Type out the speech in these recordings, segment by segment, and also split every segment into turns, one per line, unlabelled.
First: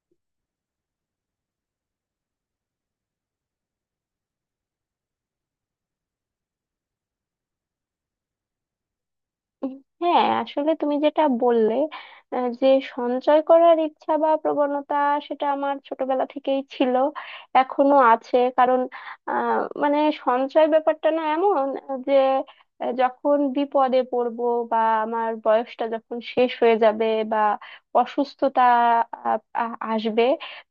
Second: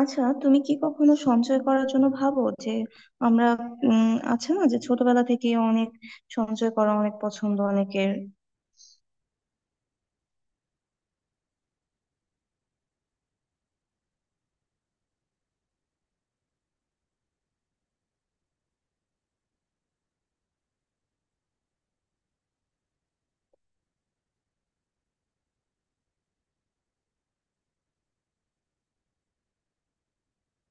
আচ্ছা, তুমি কি কখনো সঞ্চয় করার জন্য ভাবো যে আমরা আছে না, যে ছোটবেলা থেকে অনেক সঞ্চয় করা অনেক পছন্দ অনেকের?
উম, হ্যাঁ আসলে তুমি যেটা বললে যে সঞ্চয় করার ইচ্ছা বা প্রবণতা সেটা আমার ছোটবেলা থেকেই ছিল এখনো আছে কারণ মানে সঞ্চয় ব্যাপারটা না এমন যে যখন বিপদে পড়বো বা আমার বয়সটা যখন শেষ হয়ে যাবে বা অসুস্থতা আসবে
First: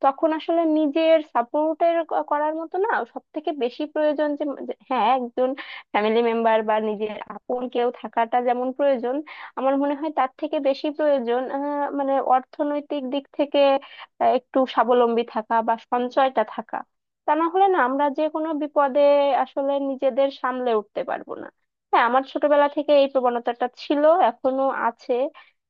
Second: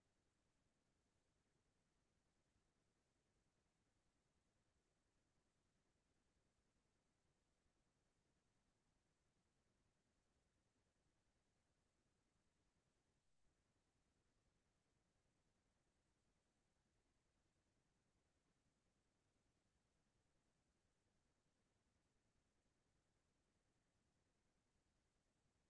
তখন আসলে নিজের সাপোর্টের করার মতো না সব থেকে বেশি প্রয়োজন যে যে- হ্যাঁ একজন ফ্যামিলি মেম্বার বা নিজের আপন কেউ থাকাটা যেমন প্রয়োজন আমার মনে হয় তার থেকে বেশি প্রয়োজন মানে অর্থনৈতিক দিক থেকে একটু স্বাবলম্বী থাকা বা সঞ্চয়টা থাকা, তা না হলে না আমরা যে কোনো বিপদে আসলে নিজেদের সামলে উঠতে পারবো না। হ্যাঁ আমার ছোটবেলা থেকে এই প্রবণতাটা ছিল এখনো আছে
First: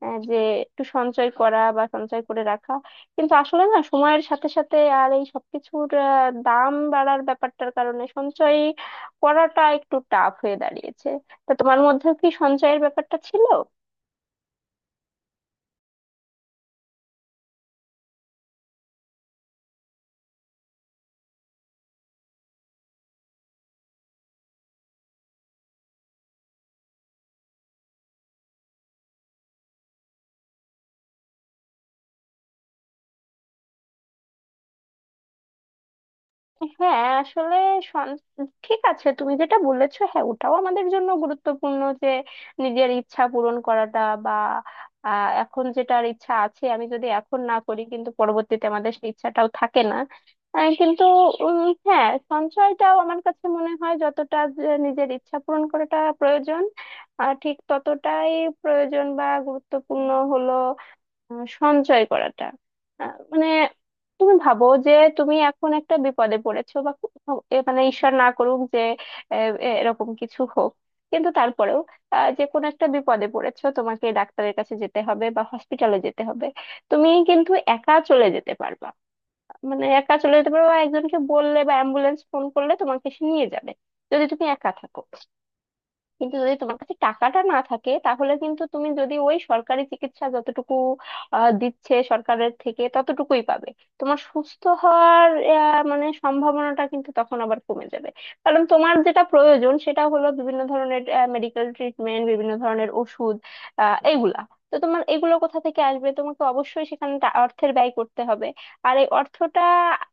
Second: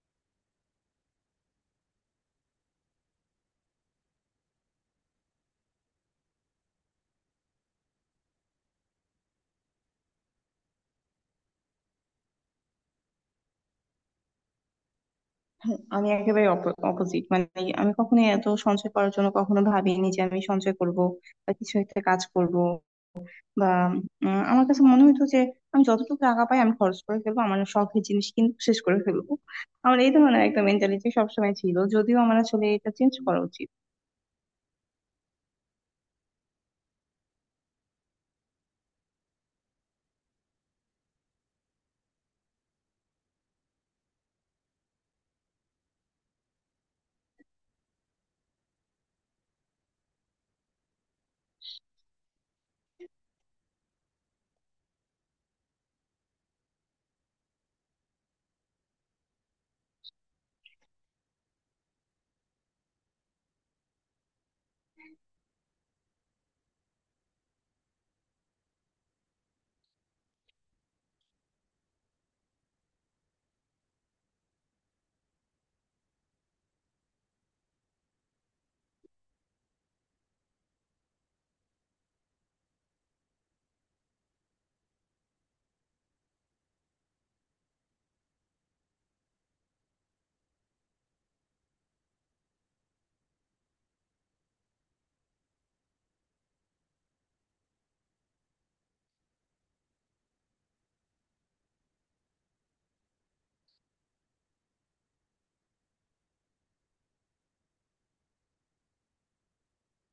যে একটু সঞ্চয় করা বা সঞ্চয় করে রাখা, কিন্তু আসলে না সময়ের সাথে সাথে আর এই সবকিছুর দাম বাড়ার ব্যাপারটার কারণে সঞ্চয় পড়াটা একটু টাফ হয়ে দাঁড়িয়েছে। তা তোমার মধ্যেও কি সঞ্চয়ের ব্যাপারটা ছিল?
হুম, আমি একেবারে অপোজিট। মানে আমি কখনো এত সঞ্চয় করার জন্য কখনো ভাবিনি যে আমি সঞ্চয় করব, বা কিছু একটা কাজ করব, বা আমার কাছে মনে হতো যে আমি যতটুকু টাকা পাই, আমি খরচ করে ফেলবো, আমার শখের জিনিস কিন্তু শেষ করে ফেলবো। আমার এই ধরনের একটা মেন্টালিটি সবসময় ছিল, যদিও আমার আসলে এটা চেঞ্জ করা উচিত।
হ্যাঁ আসলে সন- ঠিক আছে, তুমি যেটা বলেছো হ্যাঁ ওটাও আমাদের জন্য গুরুত্বপূর্ণ যে নিজের ইচ্ছা পূরণ করাটা বা এখন যেটার ইচ্ছা আছে আমি যদি এখন না করি কিন্তু পরবর্তীতে আমাদের সেই ইচ্ছাটাও থাকে না কিন্তু উম, হ্যাঁ সঞ্চয়টাও আমার কাছে মনে হয় যতটা যে নিজের ইচ্ছা পূরণ করাটা প্রয়োজন ঠিক ততটাই প্রয়োজন বা গুরুত্বপূর্ণ হলো সঞ্চয় করাটা। মানে তুমি ভাবো যে তুমি এখন একটা বিপদে পড়েছো বা এ মানে ঈশ্বর না করুক যে আহ, এরকম কিছু হোক, কিন্তু তারপরেও যে কোনো একটা বিপদে পড়েছো, তোমাকে ডাক্তারের কাছে যেতে হবে বা হসপিটালে যেতে হবে, তুমি কিন্তু একা চলে যেতে পারবা, মানে একা চলে যেতে পারবা বা একজনকে বললে বা অ্যাম্বুলেন্স ফোন করলে তোমাকে সে নিয়ে যাবে যদি তুমি একা থাকো। কিন্তু যদি তোমার কাছে টাকাটা না থাকে তাহলে কিন্তু তুমি, যদি ওই সরকারি চিকিৎসা যতটুকু দিচ্ছে সরকারের থেকে ততটুকুই পাবে। তোমার সুস্থ হওয়ার মানে সম্ভাবনাটা কিন্তু তখন আবার কমে যাবে, কারণ তোমার যেটা প্রয়োজন সেটা হলো বিভিন্ন ধরনের মেডিকেল ট্রিটমেন্ট, বিভিন্ন ধরনের ওষুধ এইগুলা। তো তোমার এগুলো কোথা থেকে আসবে, তোমাকে অবশ্যই সেখানে অর্থের ব্যয় করতে হবে। আর এই অর্থটা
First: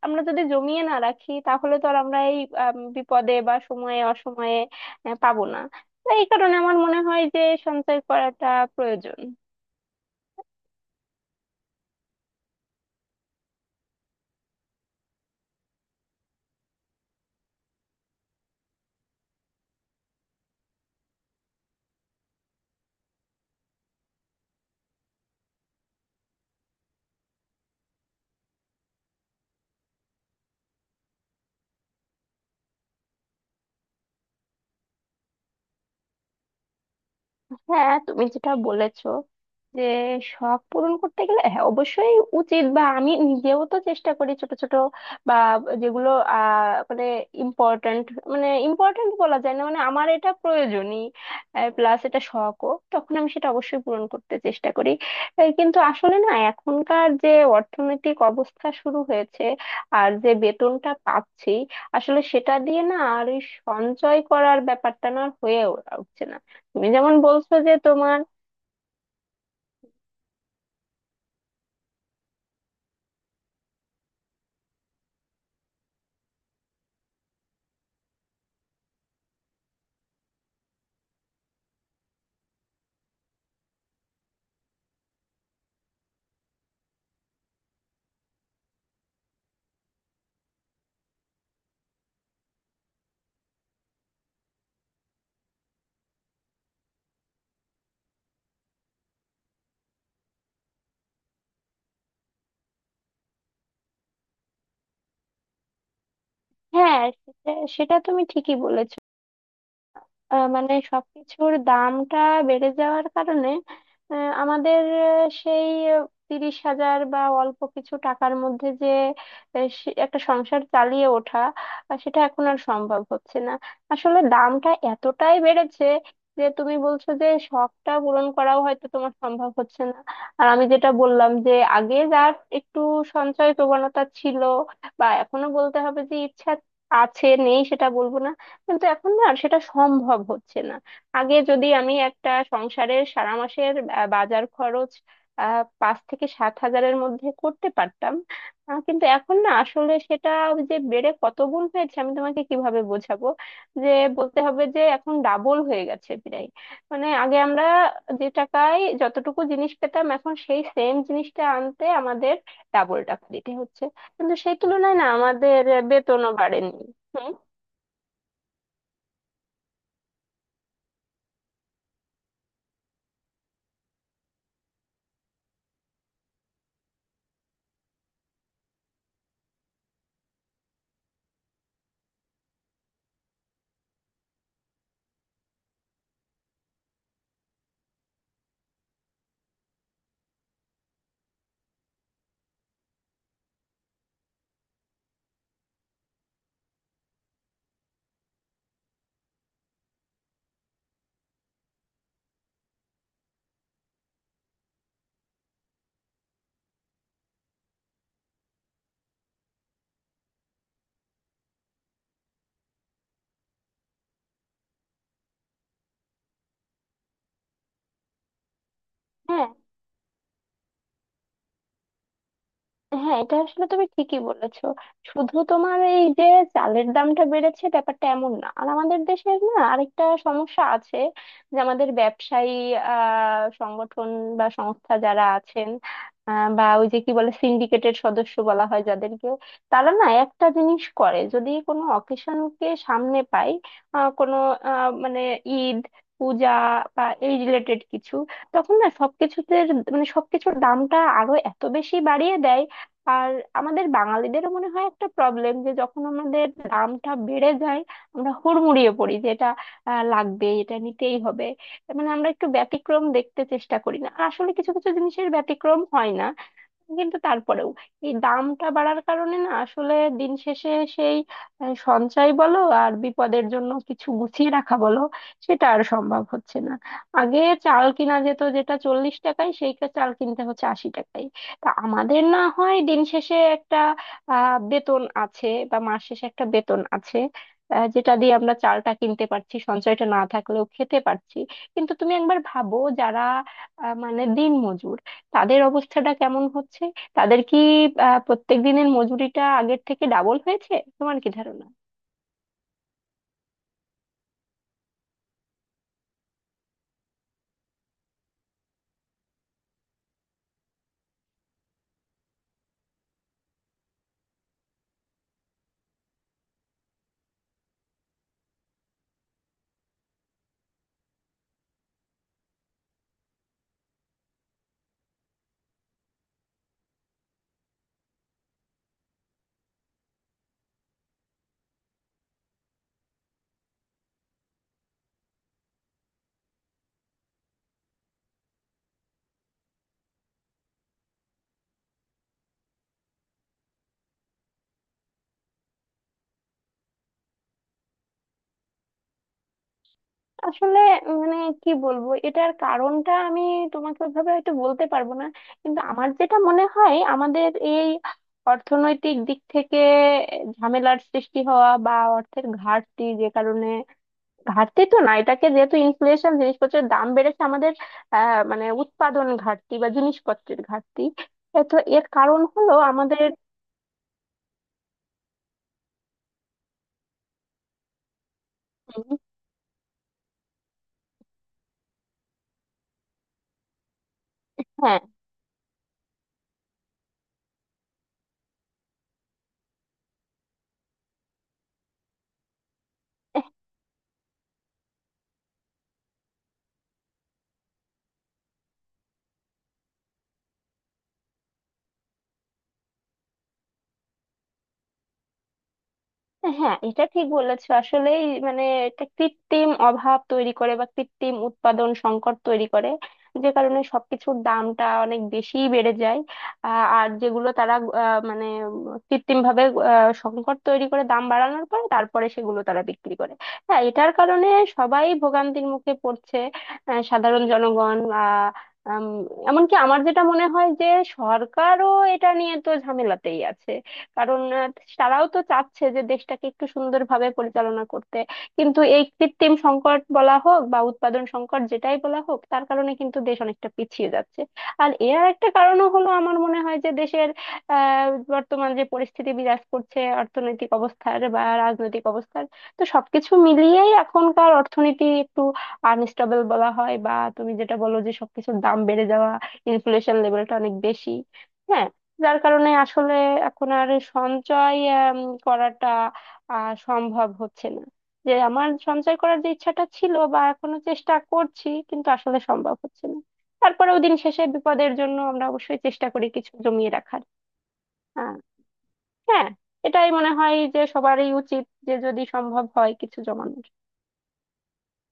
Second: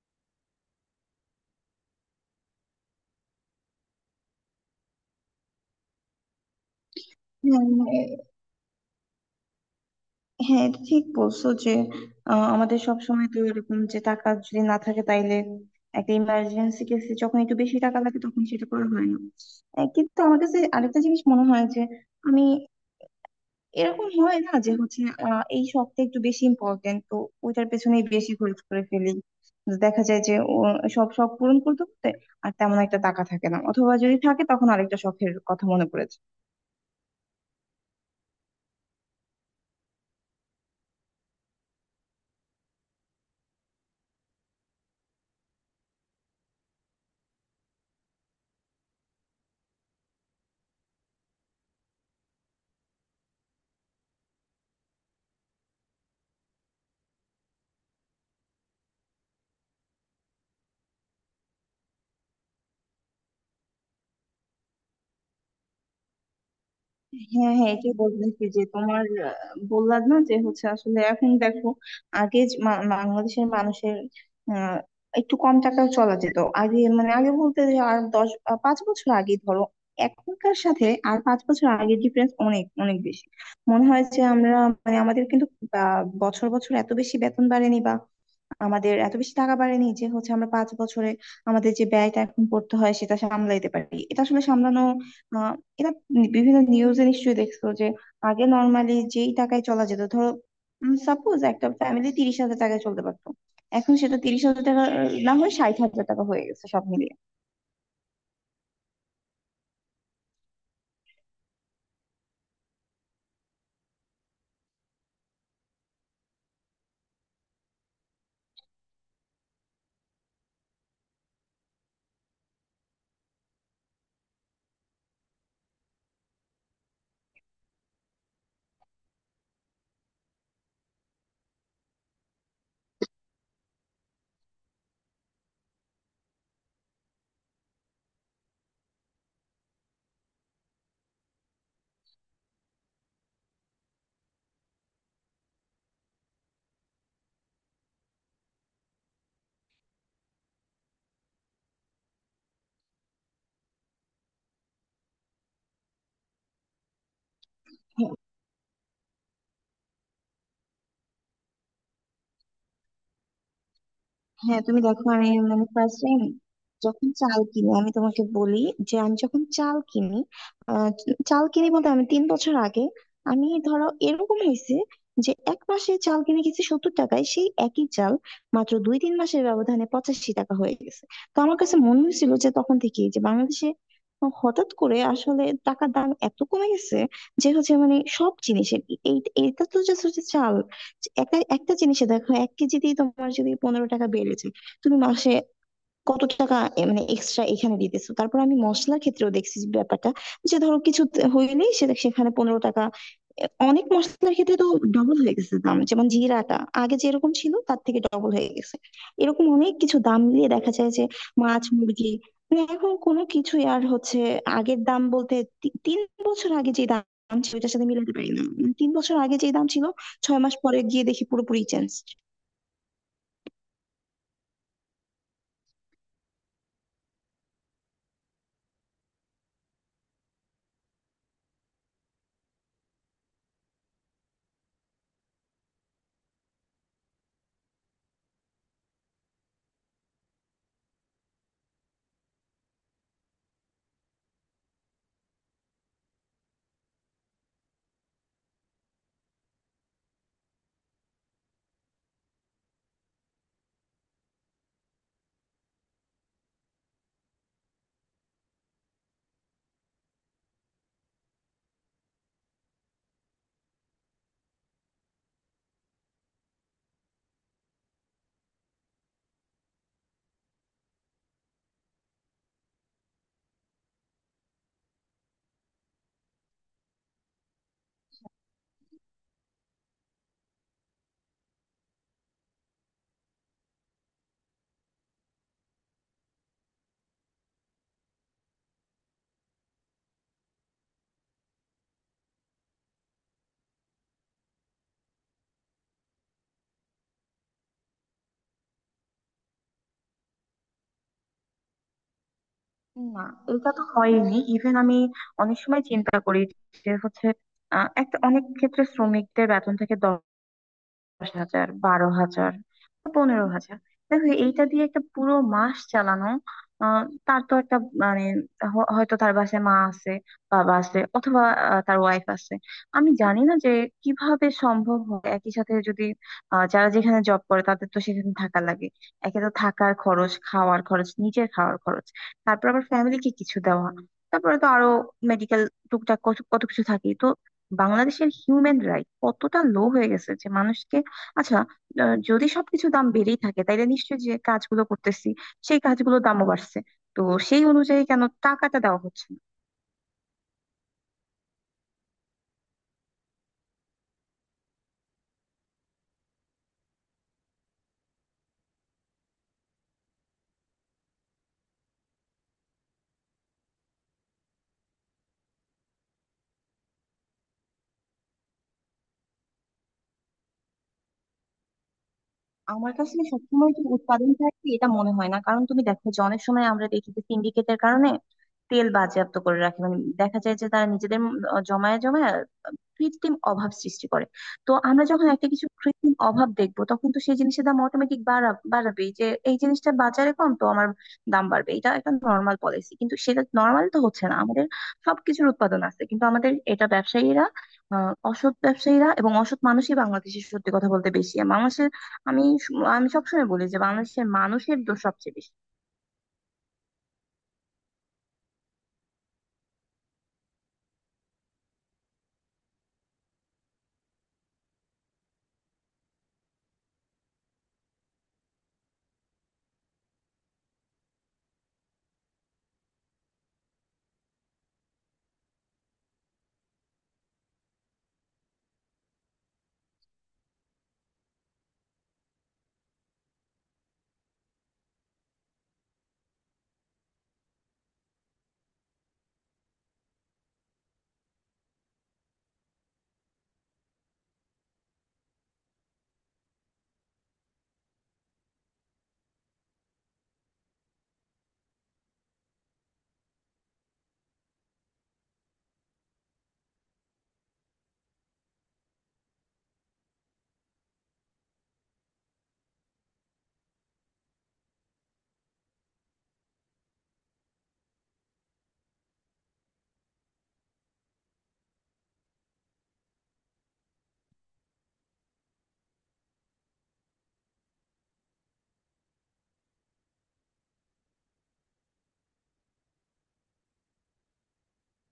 আমরা যদি জমিয়ে না রাখি তাহলে তো আর আমরা এই বিপদে বা সময়ে অসময়ে পাবো না। তো এই কারণে আমার মনে হয় যে সঞ্চয়
হ্যাঁ,
করাটা প্রয়োজন।
হ্যাঁ, এটা ঠিক বলছো যে আমাদের সব সময় তো এরকম, যে টাকা যদি না থাকে তাইলে একটা ইমার্জেন্সি কেসে যখন একটু বেশি টাকা লাগে তখন সেটা করা হয় না। কিন্তু আমার কাছে আরেকটা জিনিস মনে হয় যে আমি এরকম হয় না যে হচ্ছে এই শখটা একটু বেশি ইম্পর্টেন্ট তো ওইটার পেছনেই বেশি খরচ করে ফেলি। দেখা যায় যে ও সব শখ পূরণ করতে করতে আর তেমন একটা টাকা থাকে না, অথবা যদি থাকে তখন আরেকটা শখের কথা মনে পড়ে যায়।
হ্যাঁ তুমি যেটা বলেছো যে শখ পূরণ করতে গেলে, হ্যাঁ অবশ্যই উচিত, বা আমি নিজেও তো চেষ্টা করি ছোট ছোট বা যেগুলো মানে ইম্পর্ট্যান্ট, মানে ইম্পর্ট্যান্ট বলা যায় না, মানে আমার এটা প্রয়োজনই প্লাস এটা শখও, তখন আমি সেটা অবশ্যই পূরণ করতে চেষ্টা করি। এই কিন্তু আসলে না এখনকার যে অর্থনৈতিক অবস্থা শুরু হয়েছে আর যে বেতনটা পাচ্ছি, আসলে সেটা দিয়ে না আর ওই সঞ্চয় করার ব্যাপারটা না আর হয়ে উঠছে না। তুমি যেমন
হ্যাঁ,
বলছো
হ্যাঁ,
যে
এটাই
তোমার,
বলতেছি যে তোমার আহ, বললাম না যে হচ্ছে আসলে এখন দেখো, আগে যে বাংলাদেশের মানুষের আহ, একটু কম টাকাও চলা যেত। আগে মানে আগে বলতে যে আর 10 5 বছর আগে ধরো, এখনকার সাথে আর 5 বছর আগের ডিফারেন্স অনেক অনেক বেশি। মনে হয় যে আমরা, মানে আমাদের কিন্তু বছর বছর এত বেশি বেতন বাড়েনি, বা আমাদের এত বেশি টাকা বাড়েনি যে হচ্ছে আমরা 5 বছরে আমাদের যে ব্যয়টা এখন করতে হয় সেটা সামলাইতে পারি। এটা আসলে সামলানো, আহ এটা বিভিন্ন নিউজে নিশ্চয়ই দেখছো যে আগে নর্মালি যেই টাকায় চলা যেত, ধরো সাপোজ একটা ফ্যামিলি 30,000 টাকায় চলতে পারতো, এখন সেটা 30,000 টাকা না হয়ে 60,000 টাকা হয়ে গেছে সব
হ্যাঁ
মিলিয়ে।
সেটা, সেটা তুমি ঠিকই বলেছো। মানে সবকিছুর দামটা বেড়ে যাওয়ার কারণে আমাদের সেই 30,000 বা অল্প কিছু টাকার মধ্যে যে একটা সংসার চালিয়ে ওঠা সেটা এখন আর সম্ভব হচ্ছে না। আসলে দামটা এতটাই বেড়েছে যে তুমি বলছো যে শখটা পূরণ করাও হয়তো তোমার সম্ভব হচ্ছে না। আর আমি যেটা বললাম যে আগে যার একটু সঞ্চয় প্রবণতা ছিল বা এখনো, বলতে হবে যে ইচ্ছা আছে, নেই সেটা বলবো না, কিন্তু এখন না আর সেটা সম্ভব হচ্ছে না। আগে যদি আমি একটা সংসারের সারা মাসের বাজার খরচ 5 থেকে 7 হাজারের মধ্যে করতে পারতাম কিন্তু এখন না আসলে সেটা, ওই যে বেড়ে কত গুণ হয়েছে আমি তোমাকে কিভাবে বোঝাবো, যে বলতে হবে যে এখন ডাবল হয়ে গেছে প্রায়। মানে আগে আমরা যে টাকায় যতটুকু জিনিস পেতাম এখন সেই সেম জিনিসটা আনতে আমাদের ডাবল টাকা দিতে হচ্ছে, কিন্তু সেই
হ্যাঁ, তুমি
তুলনায় না
দেখো, আমি
আমাদের
মানে ফার্স্ট টাইম
বেতনও বাড়েনি।
যখন
হুম,
চাল কিনি, আমি তোমাকে বলি যে আমি যখন চাল কিনি, আহ, চাল কিনি বলতে আমি 3 বছর আগে, আমি ধরো এরকম হয়েছে যে এক মাসে চাল কিনে গেছি 70 টাকায়, সেই একই চাল মাত্র 2-3 মাসের ব্যবধানে 85 টাকা হয়ে গেছে। তো আমার কাছে মনে হয়েছিল যে তখন থেকে যে বাংলাদেশে হঠাৎ করে আসলে টাকার দাম এত কমে গেছে যে হচ্ছে মানে সব জিনিসের এই, এটা তো just হচ্ছে চাল। একটা একটা জিনিসে দেখো, এক কেজিতেই তোমার যদি 15 টাকা বেড়ে যায়, তুমি মাসে কত টাকা মানে এক্সট্রা এখানে দিতেছো। তারপর আমি মশলার ক্ষেত্রেও দেখছি যে ব্যাপারটা, যে ধরো কিছু হইলেই সেটা সেখানে 15 টাকা। অনেক মশলার ক্ষেত্রে তো ডবল হয়ে গেছে দাম, যেমন জিরাটা আগে যেরকম ছিল তার থেকে ডবল হয়ে গেছে। এরকম অনেক কিছু দাম মিলিয়ে দেখা যায় যে মাছ, মুরগি, মানে এখন কোনো কিছুই আর হচ্ছে আগের দাম বলতে 3 বছর আগে যে দাম ছিল ওইটার সাথে মিলাতে পারি না। মানে 3 বছর আগে
হ্যাঁ,
যে দাম ছিল, 6 মাস পরে গিয়ে দেখি পুরোপুরি চেঞ্জ।
হ্যাঁ এটা আসলে তুমি ঠিকই বলেছো। শুধু তোমার এই যে চালের দামটা বেড়েছে ব্যাপারটা এমন না, আর আমাদের দেশের না আরেকটা সমস্যা আছে যে আমাদের ব্যবসায়ী সংগঠন বা সংস্থা যারা আছেন বা ওই যে কি বলে সিন্ডিকেটের সদস্য বলা হয় যাদেরকে, তারা না একটা জিনিস করে যদি কোনো অকেশনকে সামনে পায় কোনো মানে ঈদ, পূজা বা এই রিলেটেড কিছু, তখন না সবকিছুতে মানে সবকিছুর দামটা আরো এত বেশি বাড়িয়ে দেয়। আর আমাদের বাঙালিদেরও মনে হয় একটা প্রবলেম যে যখন আমাদের দামটা বেড়ে যায় আমরা হুড়মুড়িয়ে পড়ি যে এটা লাগবে, এটা নিতেই হবে, মানে আমরা একটু ব্যতিক্রম দেখতে চেষ্টা করি না, আর আসলে কিছু কিছু জিনিসের ব্যতিক্রম হয় না। কিন্তু তারপরেও এই দামটা বাড়ার কারণে না আসলে দিন শেষে সেই সঞ্চয় বলো আর বিপদের জন্য কিছু গুছিয়ে রাখা বলো, সেটা আর সম্ভব হচ্ছে না। আগে চাল কিনা যেত যেটা 40 টাকায় সেই চাল কিনতে হচ্ছে 80 টাকায়। তা আমাদের না হয় দিন শেষে একটা বেতন আছে বা মাস শেষে একটা বেতন আছে যেটা দিয়ে আমরা চালটা কিনতে পারছি, সঞ্চয়টা না থাকলেও খেতে পারছি। কিন্তু তুমি একবার ভাবো যারা মানে দিনমজুর, তাদের অবস্থাটা কেমন হচ্ছে? তাদের কি প্রত্যেক দিনের মজুরিটা আগের থেকে ডাবল হয়েছে, তোমার কি ধারণা?
না, এটা তো হয়নি। ইভেন আমি অনেক সময় চিন্তা করি যে হচ্ছে একটা অনেক ক্ষেত্রে শ্রমিকদের বেতন থেকে 10,000, 12,000, বা 15,000, দেখো এইটা দিয়ে একটা পুরো মাস চালানো, আহ, তার তো একটা মানে হয়তো তার বাসায় মা আছে, বাবা আছে, অথবা তার ওয়াইফ আছে। আমি জানি না যে কিভাবে সম্ভব হয় একই সাথে যদি যারা যেখানে জব করে তাদের তো সেখানে থাকা লাগে। একে তো থাকার খরচ, খাওয়ার খরচ, নিজের খাওয়ার খরচ, তারপর আবার ফ্যামিলিকে কিছু দেওয়া, তারপরে তো আরো মেডিকেল, টুকটাক কত কত কিছু থাকে তো। বাংলাদেশের হিউম্যান রাইট কতটা লো হয়ে গেছে যে মানুষকে, আচ্ছা, যদি সবকিছু দাম বেড়েই থাকে তাইলে নিশ্চয়ই যে কাজগুলো করতেছি সেই কাজগুলোর দামও বাড়ছে, তো সেই অনুযায়ী কেন টাকাটা দেওয়া হচ্ছে না?
আসলে মানে কি বলবো, এটার কারণটা আমি তোমাকে ওইভাবে হয়তো বলতে পারবো না, কিন্তু আমার যেটা মনে হয় আমাদের এই অর্থনৈতিক দিক থেকে ঝামেলার সৃষ্টি হওয়া বা অর্থের ঘাটতি যে কারণে, ঘাটতি তো না এটাকে, যেহেতু ইনফ্লেশন জিনিসপত্রের দাম বেড়েছে আমাদের, মানে উৎপাদন ঘাটতি বা জিনিসপত্রের ঘাটতি এ তো, এর কারণ হলো
আমার কাছে
আমাদের,
সবসময় যে উৎপাদন ঘাটতি এটা মনে হয় না, কারণ তুমি দেখো যে অনেক সময় আমরা দেখি যে সিন্ডিকেটের কারণে তেল বাজেয়াপ্ত করে রাখে, মানে দেখা যায় যে তারা নিজেদের জমায় জমায় কৃত্রিম অভাব সৃষ্টি করে। তো
হ্যাঁ
আমরা যখন একটা কিছু কৃত্রিম অভাব দেখবো তখন তো সেই জিনিসের দাম অটোমেটিক বাড়াবেই, যে এই জিনিসটা বাজারে কম তো আমার দাম বাড়বে। এটা একটা নর্মাল পলিসি, কিন্তু সেটা নর্মাল তো হচ্ছে না, আমাদের সবকিছুর উৎপাদন আছে, কিন্তু আমাদের এটা ব্যবসায়ীরা, অসৎ ব্যবসায়ীরা, এবং অসৎ মানুষই বাংলাদেশে সত্যি কথা বলতে বেশি, আর মানুষের, আমি আমি সবসময় বলি যে বাংলাদেশের মানুষের দোষ সবচেয়ে বেশি।
হ্যাঁ এটা ঠিক বলেছো আসলেই, মানে এটা কৃত্রিম অভাব তৈরি করে বা কৃত্রিম উৎপাদন সংকট তৈরি করে, যে কারণে সবকিছুর দামটা অনেক বেশি বেড়ে যায়। আর যেগুলো তারা মানে কৃত্রিম ভাবে সংকট তৈরি করে দাম বাড়ানোর পরে তারপরে সেগুলো তারা বিক্রি করে। হ্যাঁ এটার কারণে সবাই ভোগান্তির মুখে পড়ছে, সাধারণ জনগণ। উম, এমনকি আমার যেটা মনে হয় যে সরকারও এটা নিয়ে তো ঝামেলাতেই আছে, কারণ তারাও তো চাচ্ছে যে দেশটাকে একটু সুন্দরভাবে পরিচালনা করতে, কিন্তু এই কৃত্রিম সংকট বলা হোক বা উৎপাদন সংকট যেটাই বলা হোক তার কারণে কিন্তু দেশ অনেকটা পিছিয়ে যাচ্ছে। আর এর একটা কারণও হলো আমার মনে হয় যে দেশের আহ বর্তমান যে পরিস্থিতি বিরাজ করছে অর্থনৈতিক অবস্থার বা রাজনৈতিক অবস্থার, তো সবকিছু মিলিয়েই এখনকার অর্থনীতি একটু আনস্টেবল বলা হয়, বা তুমি যেটা বলো যে সবকিছুর দাম বেড়ে যাওয়া, ইনফ্লেশন লেভেলটা অনেক বেশি। হ্যাঁ, যার কারণে আসলে এখন আর সঞ্চয় উম, করাটা সম্ভব হচ্ছে না, যে আমার সঞ্চয় করার যে ইচ্ছাটা ছিল বা এখনো চেষ্টা করছি কিন্তু আসলে সম্ভব হচ্ছে না। তারপরেও দিন শেষে বিপদের জন্য আমরা অবশ্যই চেষ্টা করি কিছু জমিয়ে রাখার। আহ, হ্যাঁ এটাই মনে হয় যে সবারই উচিত যে যদি সম্ভব হয় কিছু জমানো।